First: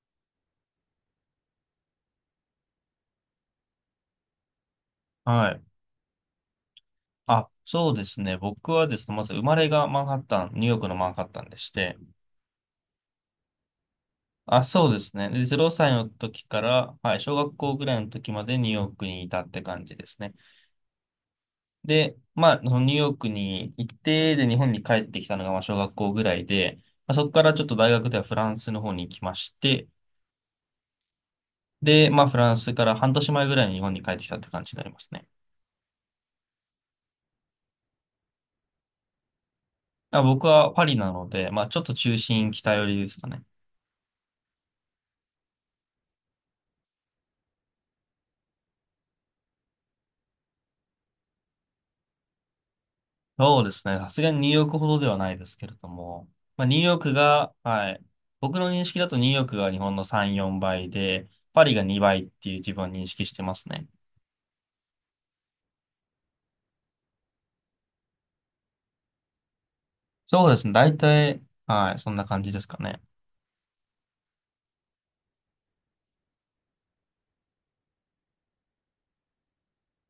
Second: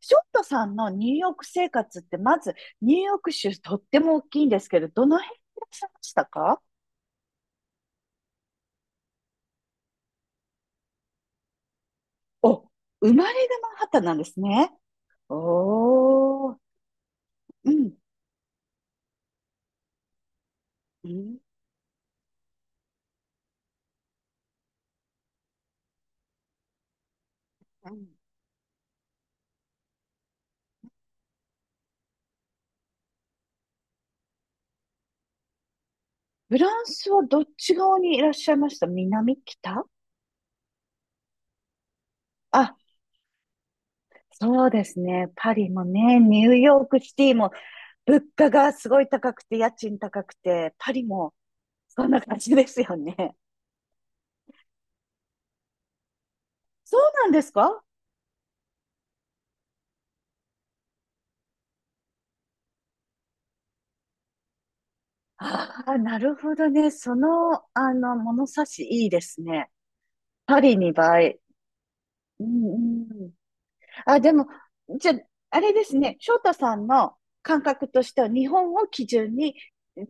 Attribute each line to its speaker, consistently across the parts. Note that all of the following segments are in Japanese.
Speaker 1: ショットさんのニューヨーク生活って、まずニューヨーク州とっても大きいんですけど、どの辺に
Speaker 2: は
Speaker 1: い
Speaker 2: い。
Speaker 1: らっしゃいましたか？
Speaker 2: あ、そうですね。僕はですね、まず生まれがマンハッタン、ニューヨークのマンハッタンでして、
Speaker 1: お、生まれがマンハッタンなんです
Speaker 2: あ、
Speaker 1: ね。
Speaker 2: そうですね。で、0歳の時
Speaker 1: おー。
Speaker 2: から、はい、小学
Speaker 1: う
Speaker 2: 校ぐ
Speaker 1: ん。
Speaker 2: らいの時までニューヨークにいたって感じですね。
Speaker 1: うん。
Speaker 2: で、まあ、そのニューヨークに行って、で、日本に帰ってきたのが、まあ、小学校ぐらいで、まあ、そこからちょっと大
Speaker 1: うん。
Speaker 2: 学ではフランスの方に行きまして、で、まあ、フランスから半年前ぐらいに日本に帰ってきたって感じになりますね。
Speaker 1: フランスはどっち側にいらっしゃいました？南、北？
Speaker 2: あ、僕はパリなので、まあ、ちょっと中心北
Speaker 1: あ、
Speaker 2: 寄りですかね。
Speaker 1: そうですね。パリもね、ニューヨークシティも物価がすごい高くて、家賃高くて、パリもそんな感じですよね。
Speaker 2: そうですね。さすがにニューヨークほどではないですけれども、まあ、ニューヨー
Speaker 1: そう
Speaker 2: ク
Speaker 1: なんです
Speaker 2: が、
Speaker 1: か？
Speaker 2: はい。僕の認識だとニューヨークが日本の3、4倍で、パリが2倍っていう自分は認識してますね。
Speaker 1: ああ、なるほどね。その、物差しいいですね。
Speaker 2: そうで
Speaker 1: パ
Speaker 2: すね。
Speaker 1: リ
Speaker 2: 大
Speaker 1: 2倍。
Speaker 2: 体、はい。そんな感
Speaker 1: う
Speaker 2: じで
Speaker 1: ん
Speaker 2: す
Speaker 1: う
Speaker 2: かね。
Speaker 1: ん。あ、でも、じゃあ、あれですね。翔太さんの感覚としては、日本を基準に、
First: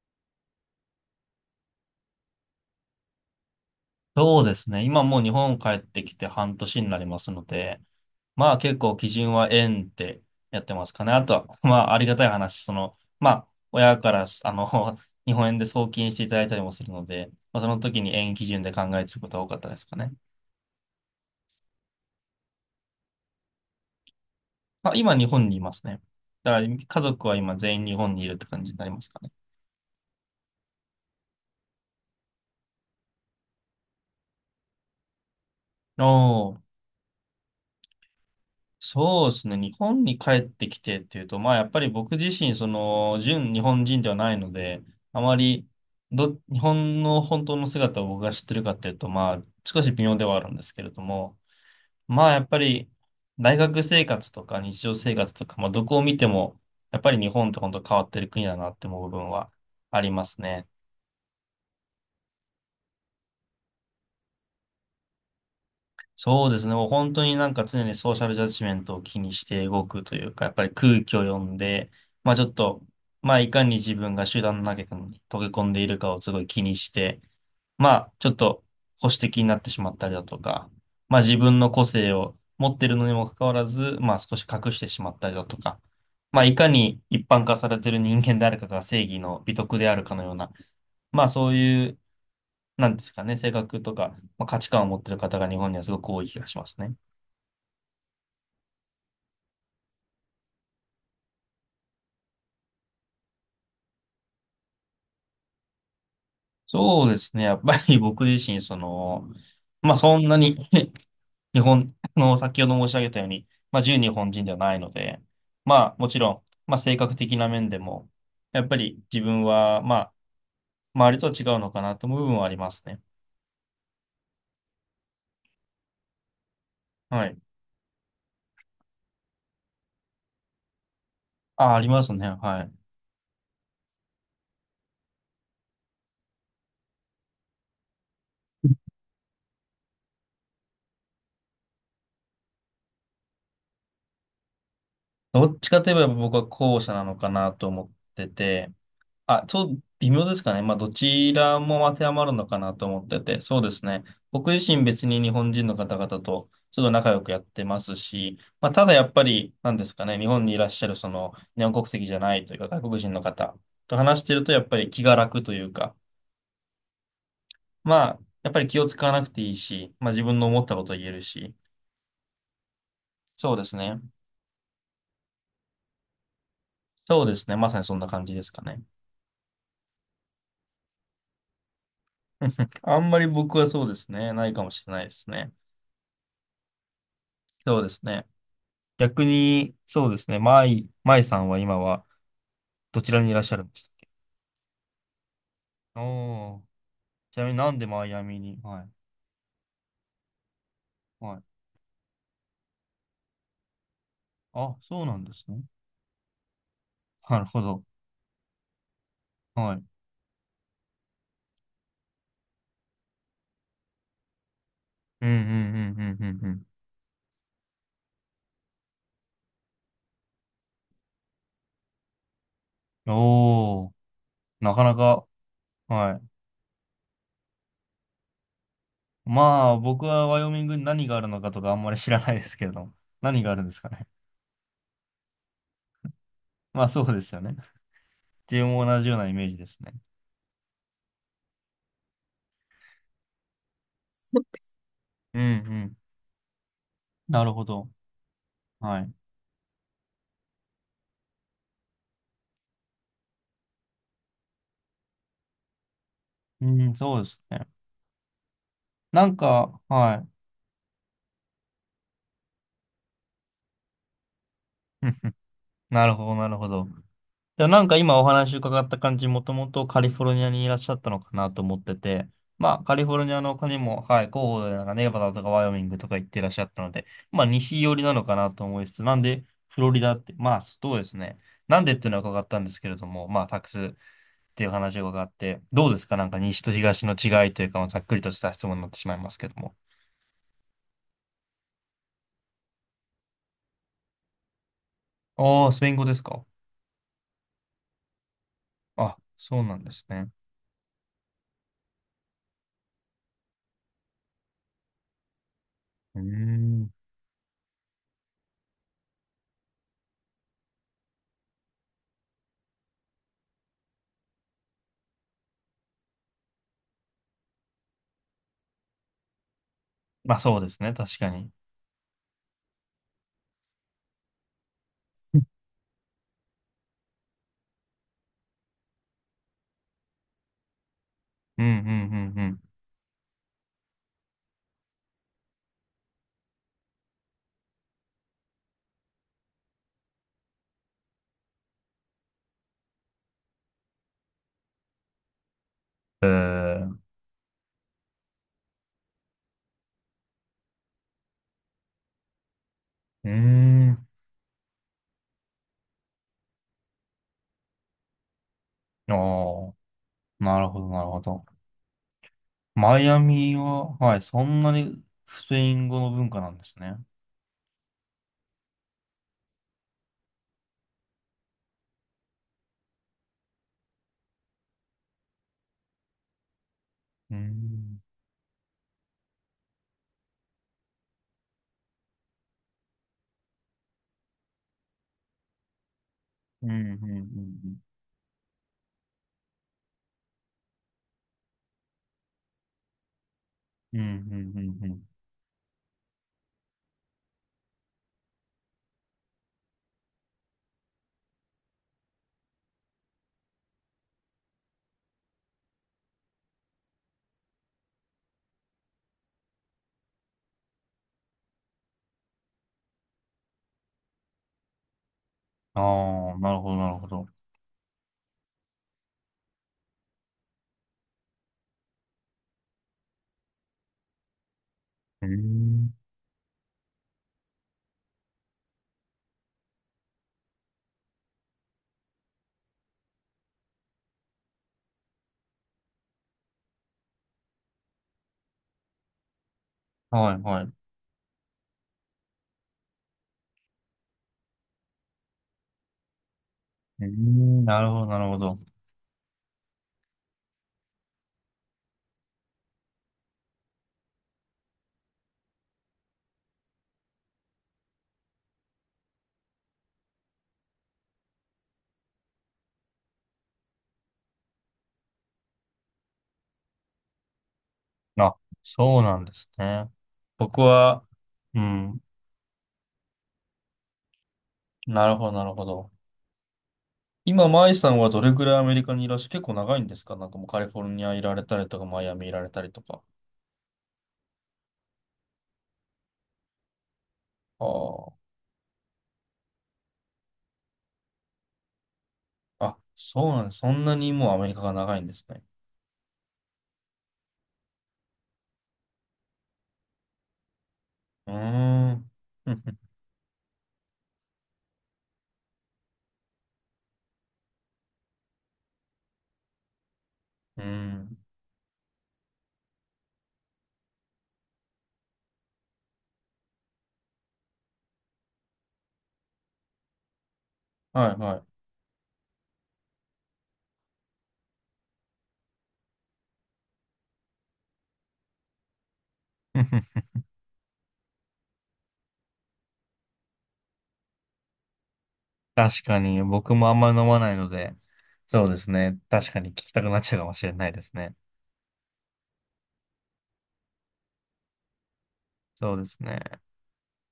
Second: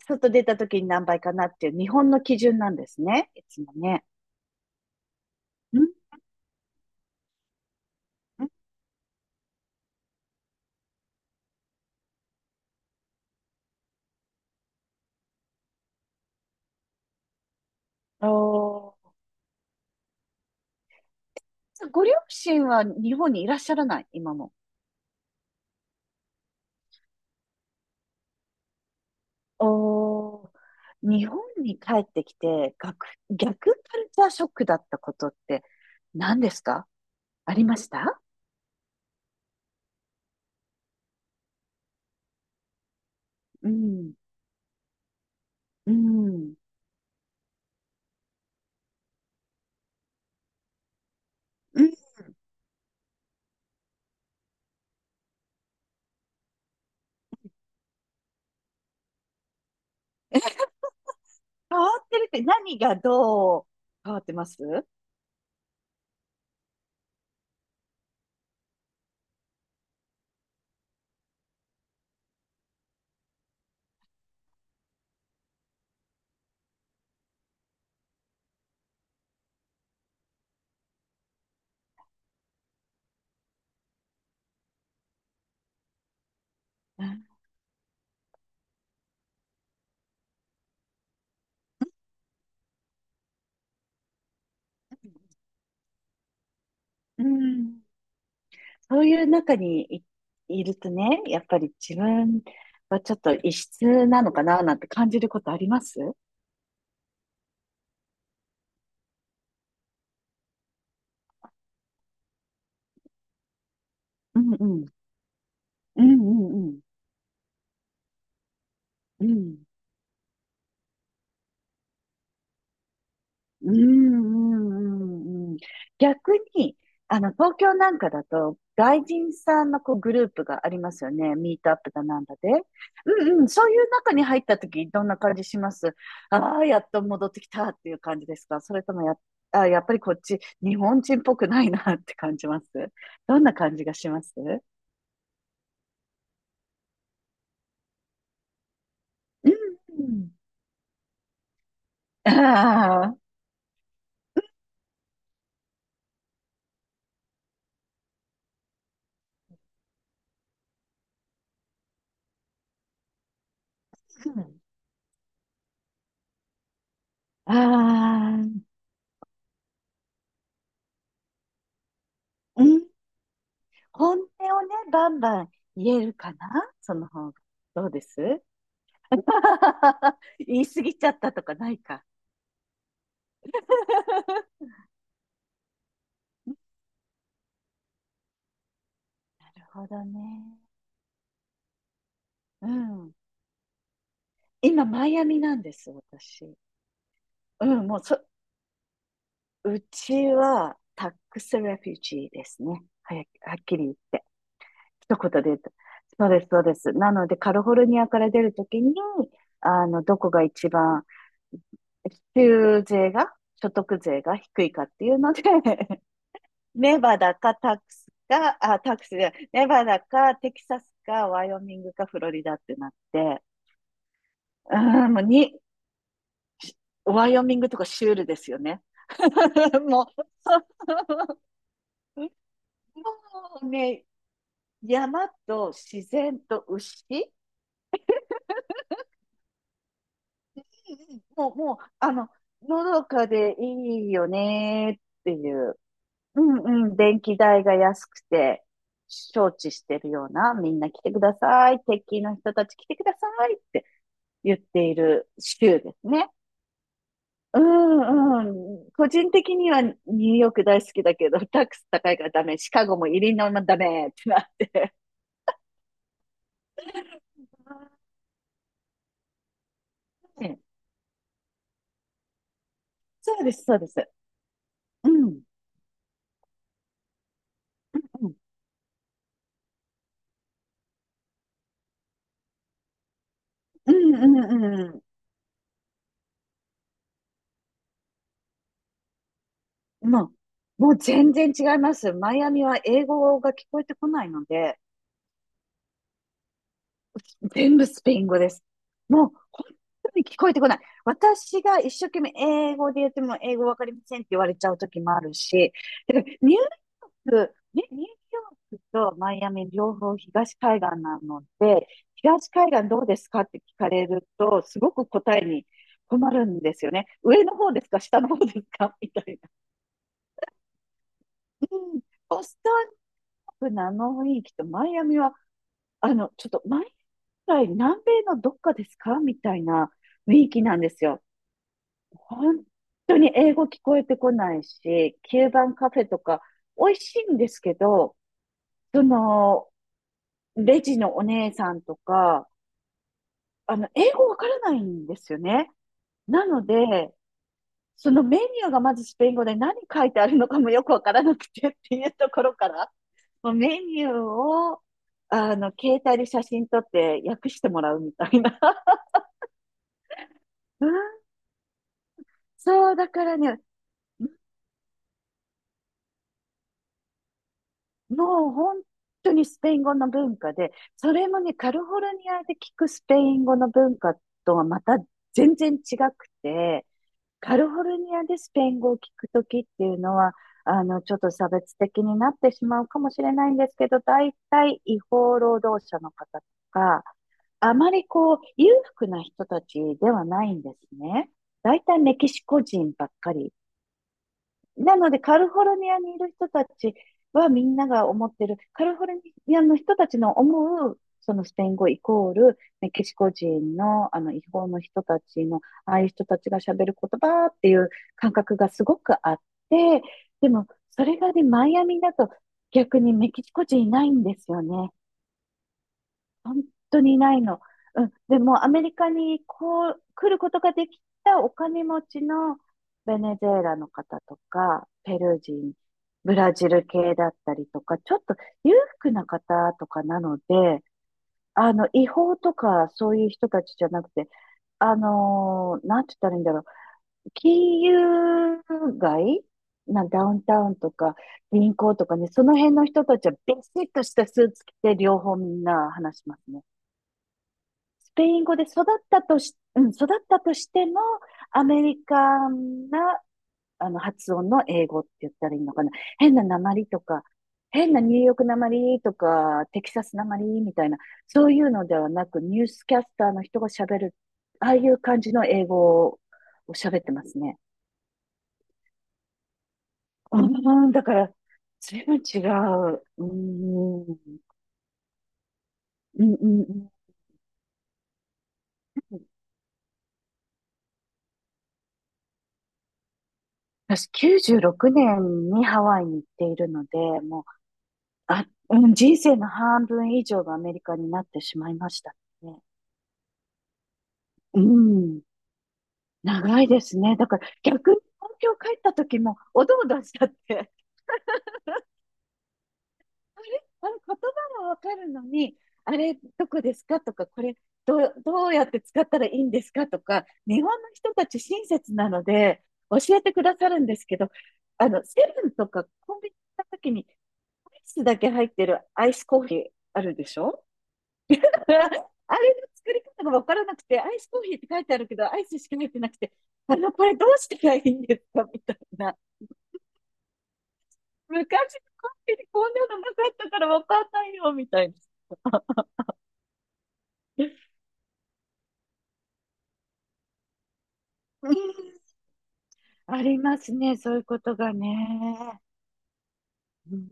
Speaker 1: 外出た時に何倍かなっていう、日本の基準なんですね。いつもね。
Speaker 2: そうですね。今もう日本帰っ
Speaker 1: うん
Speaker 2: てきて半年になりますので、
Speaker 1: うん。
Speaker 2: まあ結構基準は円ってやってますかね。あとは、まあありがたい話、その、まあ親から、あの、日本円で送金していただいたりもするので、まあ、その時に
Speaker 1: お
Speaker 2: 円基準で考え
Speaker 1: ー。
Speaker 2: てることは多かったですかね。
Speaker 1: ご両親は日本にいらっしゃらない、今も？
Speaker 2: まあ、今日本にいますね。だから家族は今全員日本にいるって感じになりますかね。
Speaker 1: おー。日本に帰ってきて、逆カルチャーショックだったことって
Speaker 2: お
Speaker 1: 何で
Speaker 2: お、
Speaker 1: すか？ありました？
Speaker 2: そうですね。日本に帰ってきてっていうと、まあやっぱり僕自身、その、純日
Speaker 1: う
Speaker 2: 本人で
Speaker 1: ん。
Speaker 2: はないので、あまり
Speaker 1: うん。
Speaker 2: 日本の本当の姿を僕が知ってるかっていうと、まあ少し微妙ではあるんですけれども、
Speaker 1: うん。
Speaker 2: まあやっぱり大学生活とか日常生活とか、まあどこを見ても、やっぱり日本って本当変わってる国だなって思う部分はあります
Speaker 1: え、
Speaker 2: ね。
Speaker 1: 変わってるって何がどう変わってます？
Speaker 2: そうですね。もう本当になんか常にソーシャルジャッジメントを気にして動くというか、やっぱり空気を読んで、まあちょっと、まあいかに自分が集団の中に溶け込んでいるかをすごい気にして、まあちょっと保守的になってしまったりだとか、まあ自分の個性を持ってるのにもかかわらず、まあ少し隠してしまったりだとか、まあいかに一般化されてる人間であるかが正義の美徳であるかのような、まあそういう、なんですかね、性格とか、まあ、価値観を持ってる方が日本にはすごく多い気がしますね。
Speaker 1: うんうん。そういう中にい、いるとね、やっぱり自分はちょっと異質なのかななんて感じることあります？
Speaker 2: そうですね。やっぱり僕自身、その、まあそんなに 日本、あの、先ほど申し上げたように、まあ純日本
Speaker 1: う
Speaker 2: 人で
Speaker 1: ん
Speaker 2: はな
Speaker 1: う
Speaker 2: い
Speaker 1: ん。
Speaker 2: ので、まあ
Speaker 1: う
Speaker 2: も
Speaker 1: んう
Speaker 2: ちろん、
Speaker 1: んう
Speaker 2: まあ
Speaker 1: ん。
Speaker 2: 性格的な面でも、やっぱり自
Speaker 1: う
Speaker 2: 分
Speaker 1: ん。
Speaker 2: は、まあ、周りとは違うのかなと思う部分はありますね。
Speaker 1: うんうんうんうん。逆に、
Speaker 2: はい。
Speaker 1: 東京なんかだと、外人さんのこうグループがありますよね。ミート
Speaker 2: あ、
Speaker 1: ア
Speaker 2: あ
Speaker 1: ッ
Speaker 2: り
Speaker 1: プ
Speaker 2: ま
Speaker 1: だ
Speaker 2: す
Speaker 1: なん
Speaker 2: ね。
Speaker 1: だで。
Speaker 2: はい。
Speaker 1: うんうん。そういう中に入った時、どんな感じします？ああー、やっと戻ってきたっていう感じですか？それともや、あー、やっぱりこっち、日本人っぽくないなって感じます？どんな感じがします？う
Speaker 2: どっちかといえば僕は後者なのかなと思ってて、あ、
Speaker 1: ん
Speaker 2: そう、
Speaker 1: う
Speaker 2: 微妙
Speaker 1: ん。
Speaker 2: ですかね。まあ、どちらも当てはまるのかなと思
Speaker 1: あ
Speaker 2: って
Speaker 1: あ。
Speaker 2: て、そうですね。僕自身別に日本人の方々とちょっと仲良くやってますし、まあ、ただやっぱり、なんですかね、日本にいらっしゃるその日本国籍じゃないというか外国人の方と話してるとやっぱり気が楽というか、
Speaker 1: あ
Speaker 2: まあ、やっぱ
Speaker 1: あ。
Speaker 2: り気を使わなくていいし、まあ自分の思ったことを言えるし、
Speaker 1: うん。
Speaker 2: そうですね。
Speaker 1: 本音をね、バンバン言えるかな、その
Speaker 2: そう
Speaker 1: 方
Speaker 2: で
Speaker 1: が。
Speaker 2: すね。まさに
Speaker 1: どう
Speaker 2: そん
Speaker 1: で
Speaker 2: な感じで
Speaker 1: す？
Speaker 2: すかね。
Speaker 1: 言い過ぎちゃったとかないか。
Speaker 2: あんまり僕はそうですね。ないか もしれないですね。そうですね。逆
Speaker 1: なる
Speaker 2: に、
Speaker 1: ほど
Speaker 2: そうですね、
Speaker 1: ね。
Speaker 2: マイさんは今は
Speaker 1: う
Speaker 2: どち
Speaker 1: ん。
Speaker 2: らにいらっしゃるんです
Speaker 1: 今、マイアミなんです、
Speaker 2: か？
Speaker 1: 私。
Speaker 2: おー、ちなみに
Speaker 1: う
Speaker 2: なんで
Speaker 1: ん、もう
Speaker 2: マイア
Speaker 1: そ、
Speaker 2: ミに？はい、
Speaker 1: うちはタッ
Speaker 2: は
Speaker 1: ク
Speaker 2: い。
Speaker 1: スレフュージーですね。はっきり言って。
Speaker 2: あ、そうな
Speaker 1: 一
Speaker 2: ん
Speaker 1: 言
Speaker 2: で
Speaker 1: で
Speaker 2: す
Speaker 1: 言う
Speaker 2: ね。
Speaker 1: と。そうです、そうです。なので、
Speaker 2: なる
Speaker 1: カリ
Speaker 2: ほ
Speaker 1: フォ
Speaker 2: ど。
Speaker 1: ルニアから出るときに、
Speaker 2: はい。
Speaker 1: どこが一番、州税が、所得税が低いかっていう
Speaker 2: うんう
Speaker 1: ので、
Speaker 2: んうんうんうん
Speaker 1: ネバダかタックスか、あ、タックスで、ネバダかテキサスかワイオミングかフロリダってなっ
Speaker 2: うん。
Speaker 1: て、
Speaker 2: おー、な
Speaker 1: う
Speaker 2: かな
Speaker 1: ーん、もう
Speaker 2: か、
Speaker 1: に、
Speaker 2: はい。
Speaker 1: ワイオミングとかシュールですよね。
Speaker 2: まあ、僕
Speaker 1: も
Speaker 2: はワイオミングに何があるのかとかあんまり知ら
Speaker 1: う、も
Speaker 2: ないですけれども、何がある
Speaker 1: う
Speaker 2: んですか
Speaker 1: ね、
Speaker 2: ね。
Speaker 1: 山と自然と
Speaker 2: まあ、そうで
Speaker 1: 牛、
Speaker 2: すよね。自分も同じようなイメージですね。
Speaker 1: もう、もう、のどかでいいよねって
Speaker 2: うんう
Speaker 1: いう、
Speaker 2: ん。
Speaker 1: うんうん、電気
Speaker 2: なる
Speaker 1: 代
Speaker 2: ほ
Speaker 1: が
Speaker 2: ど。
Speaker 1: 安くて、
Speaker 2: はい。
Speaker 1: 承知してるような、みんな来てください、鉄筋の人たち来てくださいって言っている州ですね。
Speaker 2: うん、そうです
Speaker 1: う
Speaker 2: ね。
Speaker 1: んうん。個
Speaker 2: な
Speaker 1: 人
Speaker 2: ん
Speaker 1: 的に
Speaker 2: か、
Speaker 1: はニ
Speaker 2: は
Speaker 1: ュー
Speaker 2: い。
Speaker 1: ヨーク大好きだけど、タックス高いからダメ、シカゴもイリノイもダメってなって。
Speaker 2: なるほど、なるほど。でもなんか今お話伺った感じ、もともとカリフォル
Speaker 1: う
Speaker 2: ニア
Speaker 1: ん。
Speaker 2: にいらっしゃったのかなと思ってて、まあカリフォルニ
Speaker 1: そ
Speaker 2: ア
Speaker 1: うで
Speaker 2: の
Speaker 1: す、
Speaker 2: 他
Speaker 1: そ
Speaker 2: に
Speaker 1: うです。
Speaker 2: も、はい、候補でなんか
Speaker 1: う
Speaker 2: ネバダ
Speaker 1: ん。
Speaker 2: とかワイオミングとか行ってらっしゃったので、まあ西寄
Speaker 1: う
Speaker 2: りなのか
Speaker 1: ん、
Speaker 2: なと思いつつ、なんでフロリダって、まあそうですね。なんでっていうのは伺ったんですけれども、まあタックス
Speaker 1: う
Speaker 2: っ
Speaker 1: ん、う
Speaker 2: ていう
Speaker 1: ん、
Speaker 2: 話
Speaker 1: う
Speaker 2: を伺って、どうですかなんか西と東の違いというか、まあざっくりとした質問になってしまいますけども。
Speaker 1: ん。もう全然違います。マイアミは英語が聞こえてこないので、
Speaker 2: ああ、スペイン語ですか？
Speaker 1: 全部スペイン語です。
Speaker 2: あ、
Speaker 1: もう、
Speaker 2: そう
Speaker 1: 本
Speaker 2: なんです
Speaker 1: 当に
Speaker 2: ね。
Speaker 1: 聞こえてこない。私が一生懸命英語で言っても英語わかりませんって言われちゃう時もあるし、だ
Speaker 2: うー
Speaker 1: からニュ
Speaker 2: ん。
Speaker 1: ーくニニューヨークとマイアミ両方東海岸なので、東海岸どうですかって聞かれると、すごく答えに困るんですよね。上の方ですか、下の方ですか、 みたいな。
Speaker 2: まあそうですね、確かに。
Speaker 1: うん。ボストンのあの雰囲気とマイアミは、ちょっと毎回南米のどっかですかみたいな雰囲気なんですよ。
Speaker 2: うんうんうん
Speaker 1: 本当に英語聞こえてこないし、キューバンカフェとか美味しいんですけど、その、レジのお姉さんとか、英語わからないんですよね。
Speaker 2: うん。
Speaker 1: なの
Speaker 2: えー
Speaker 1: で、そのメニューがまずスペイン語で何書いてあるのかもよくわからなくてっていうところから、
Speaker 2: うー
Speaker 1: もうメニ
Speaker 2: ん。
Speaker 1: ューを、携帯で写真撮って訳してもらうみたいな。
Speaker 2: ああ、なるほ
Speaker 1: う
Speaker 2: ど、なるほ
Speaker 1: ん。
Speaker 2: ど。
Speaker 1: そう、
Speaker 2: マイ
Speaker 1: だ
Speaker 2: ア
Speaker 1: から
Speaker 2: ミ
Speaker 1: ね、
Speaker 2: は、はい、そんなにスペイン語の文化なんですね。
Speaker 1: もう本当にスペイン語の文化で、それもね、カリフォルニアで聞くスペイン語の文化とはまた全然違くて、
Speaker 2: うー
Speaker 1: カリフォル
Speaker 2: ん。
Speaker 1: ニアでスペイン語を聞くときっていうのは、ちょっと差別的になってしまうかもしれないんですけど、大体違法労働者の方と
Speaker 2: うん、うん、
Speaker 1: か、
Speaker 2: う
Speaker 1: あ
Speaker 2: ん、
Speaker 1: まりこう、裕福な人たちではないんですね。大体メキシコ人ばっかり
Speaker 2: うん。うん、うん、うん。う
Speaker 1: な
Speaker 2: ん
Speaker 1: ので、カリフォルニアにいる人たちはみんなが思ってる、カリフォルニアの人たちの思う、そのスペイン語イコール、ねメキシコ人の、違法の人たちの、ああいう人たちが喋る言葉っていう感覚がすごくあって、でも、それがね、マイアミだと逆にメキシコ人いないんですよね。
Speaker 2: ああ、なる
Speaker 1: 本
Speaker 2: ほど、なる
Speaker 1: 当
Speaker 2: ほ
Speaker 1: に
Speaker 2: ど。
Speaker 1: ないの。うん。でも、アメリカにこう、来ることができたお金持ちのベネズエラの方とか、ペ
Speaker 2: うー
Speaker 1: ルー人、
Speaker 2: ん。
Speaker 1: ブラジル系だったりとか、ちょっと裕福な方とかなので、違法とかそういう人たちじゃなくて、なんて言ったらいいんだろう。金融街なダ
Speaker 2: は
Speaker 1: ウ
Speaker 2: い、
Speaker 1: ンタ
Speaker 2: はい。
Speaker 1: ウ
Speaker 2: う
Speaker 1: ンとか銀行とかね、その辺の人たちはビシッとしたスーツ着て両方みんな話しますね。
Speaker 2: ーん、なるほど、
Speaker 1: ス
Speaker 2: な
Speaker 1: ペ
Speaker 2: るほ
Speaker 1: イン語
Speaker 2: ど。
Speaker 1: で育ったとし、うん、育ったとしても、アメリカンな、発音の英語って言ったらいいのかな。変な訛りとか、変なニューヨーク訛りとか、テキサス訛りみたいな、そういうのではなく、ニュースキャスターの人が喋る、ああいう感じの英語を喋ってますね。
Speaker 2: あ、そうなんですね。僕
Speaker 1: うん、だ
Speaker 2: は、
Speaker 1: から、
Speaker 2: うん、
Speaker 1: 随分違う。うん、うん、
Speaker 2: なるほど、なるほど。
Speaker 1: うん。うん。
Speaker 2: 今、マイさんはどれぐらいアメリカにいらっしゃ、結構長いんですか？なんかもうカリフォルニアいられたりとか、マイアミいられたりとか。
Speaker 1: 私、96年にハワイに行っているので、もう
Speaker 2: ああ。
Speaker 1: あ、うん、人生の半分以上がアメリカになってしまいましたね。
Speaker 2: あ、そうなんです。そんなにもうアメリカ
Speaker 1: う
Speaker 2: が長いんで
Speaker 1: ん、
Speaker 2: すね。
Speaker 1: 長いですね。だから逆に東京帰った時もおどおどしちゃって、
Speaker 2: うーん。ふんふん
Speaker 1: あれあれ言葉がわかるのに、あれどこですかとか、これどう、どうやって使ったらいいんですかとか、
Speaker 2: う
Speaker 1: 日
Speaker 2: ー
Speaker 1: 本の人
Speaker 2: ん。
Speaker 1: たち親切なので教えてくださるんですけど、セブンとかコンビニ行った時にアイスだけ入ってるアイスコーヒーあるでしょ？
Speaker 2: はいはい。
Speaker 1: あれの作り方がわからなくて、アイスコーヒーって書いてあるけど、アイスしか入ってなくて、これどうしたらいいんですかみたいな。
Speaker 2: ふんふん
Speaker 1: 昔のコーヒーにこんなのなかったからわかんないよ、みたいな。
Speaker 2: 確かに、僕もあんまり飲まないの で、そうですね。確かに聞きたくなっちゃうかもしれないですね。
Speaker 1: うん、ありますね、そういうことがね。
Speaker 2: そうですね。
Speaker 1: うん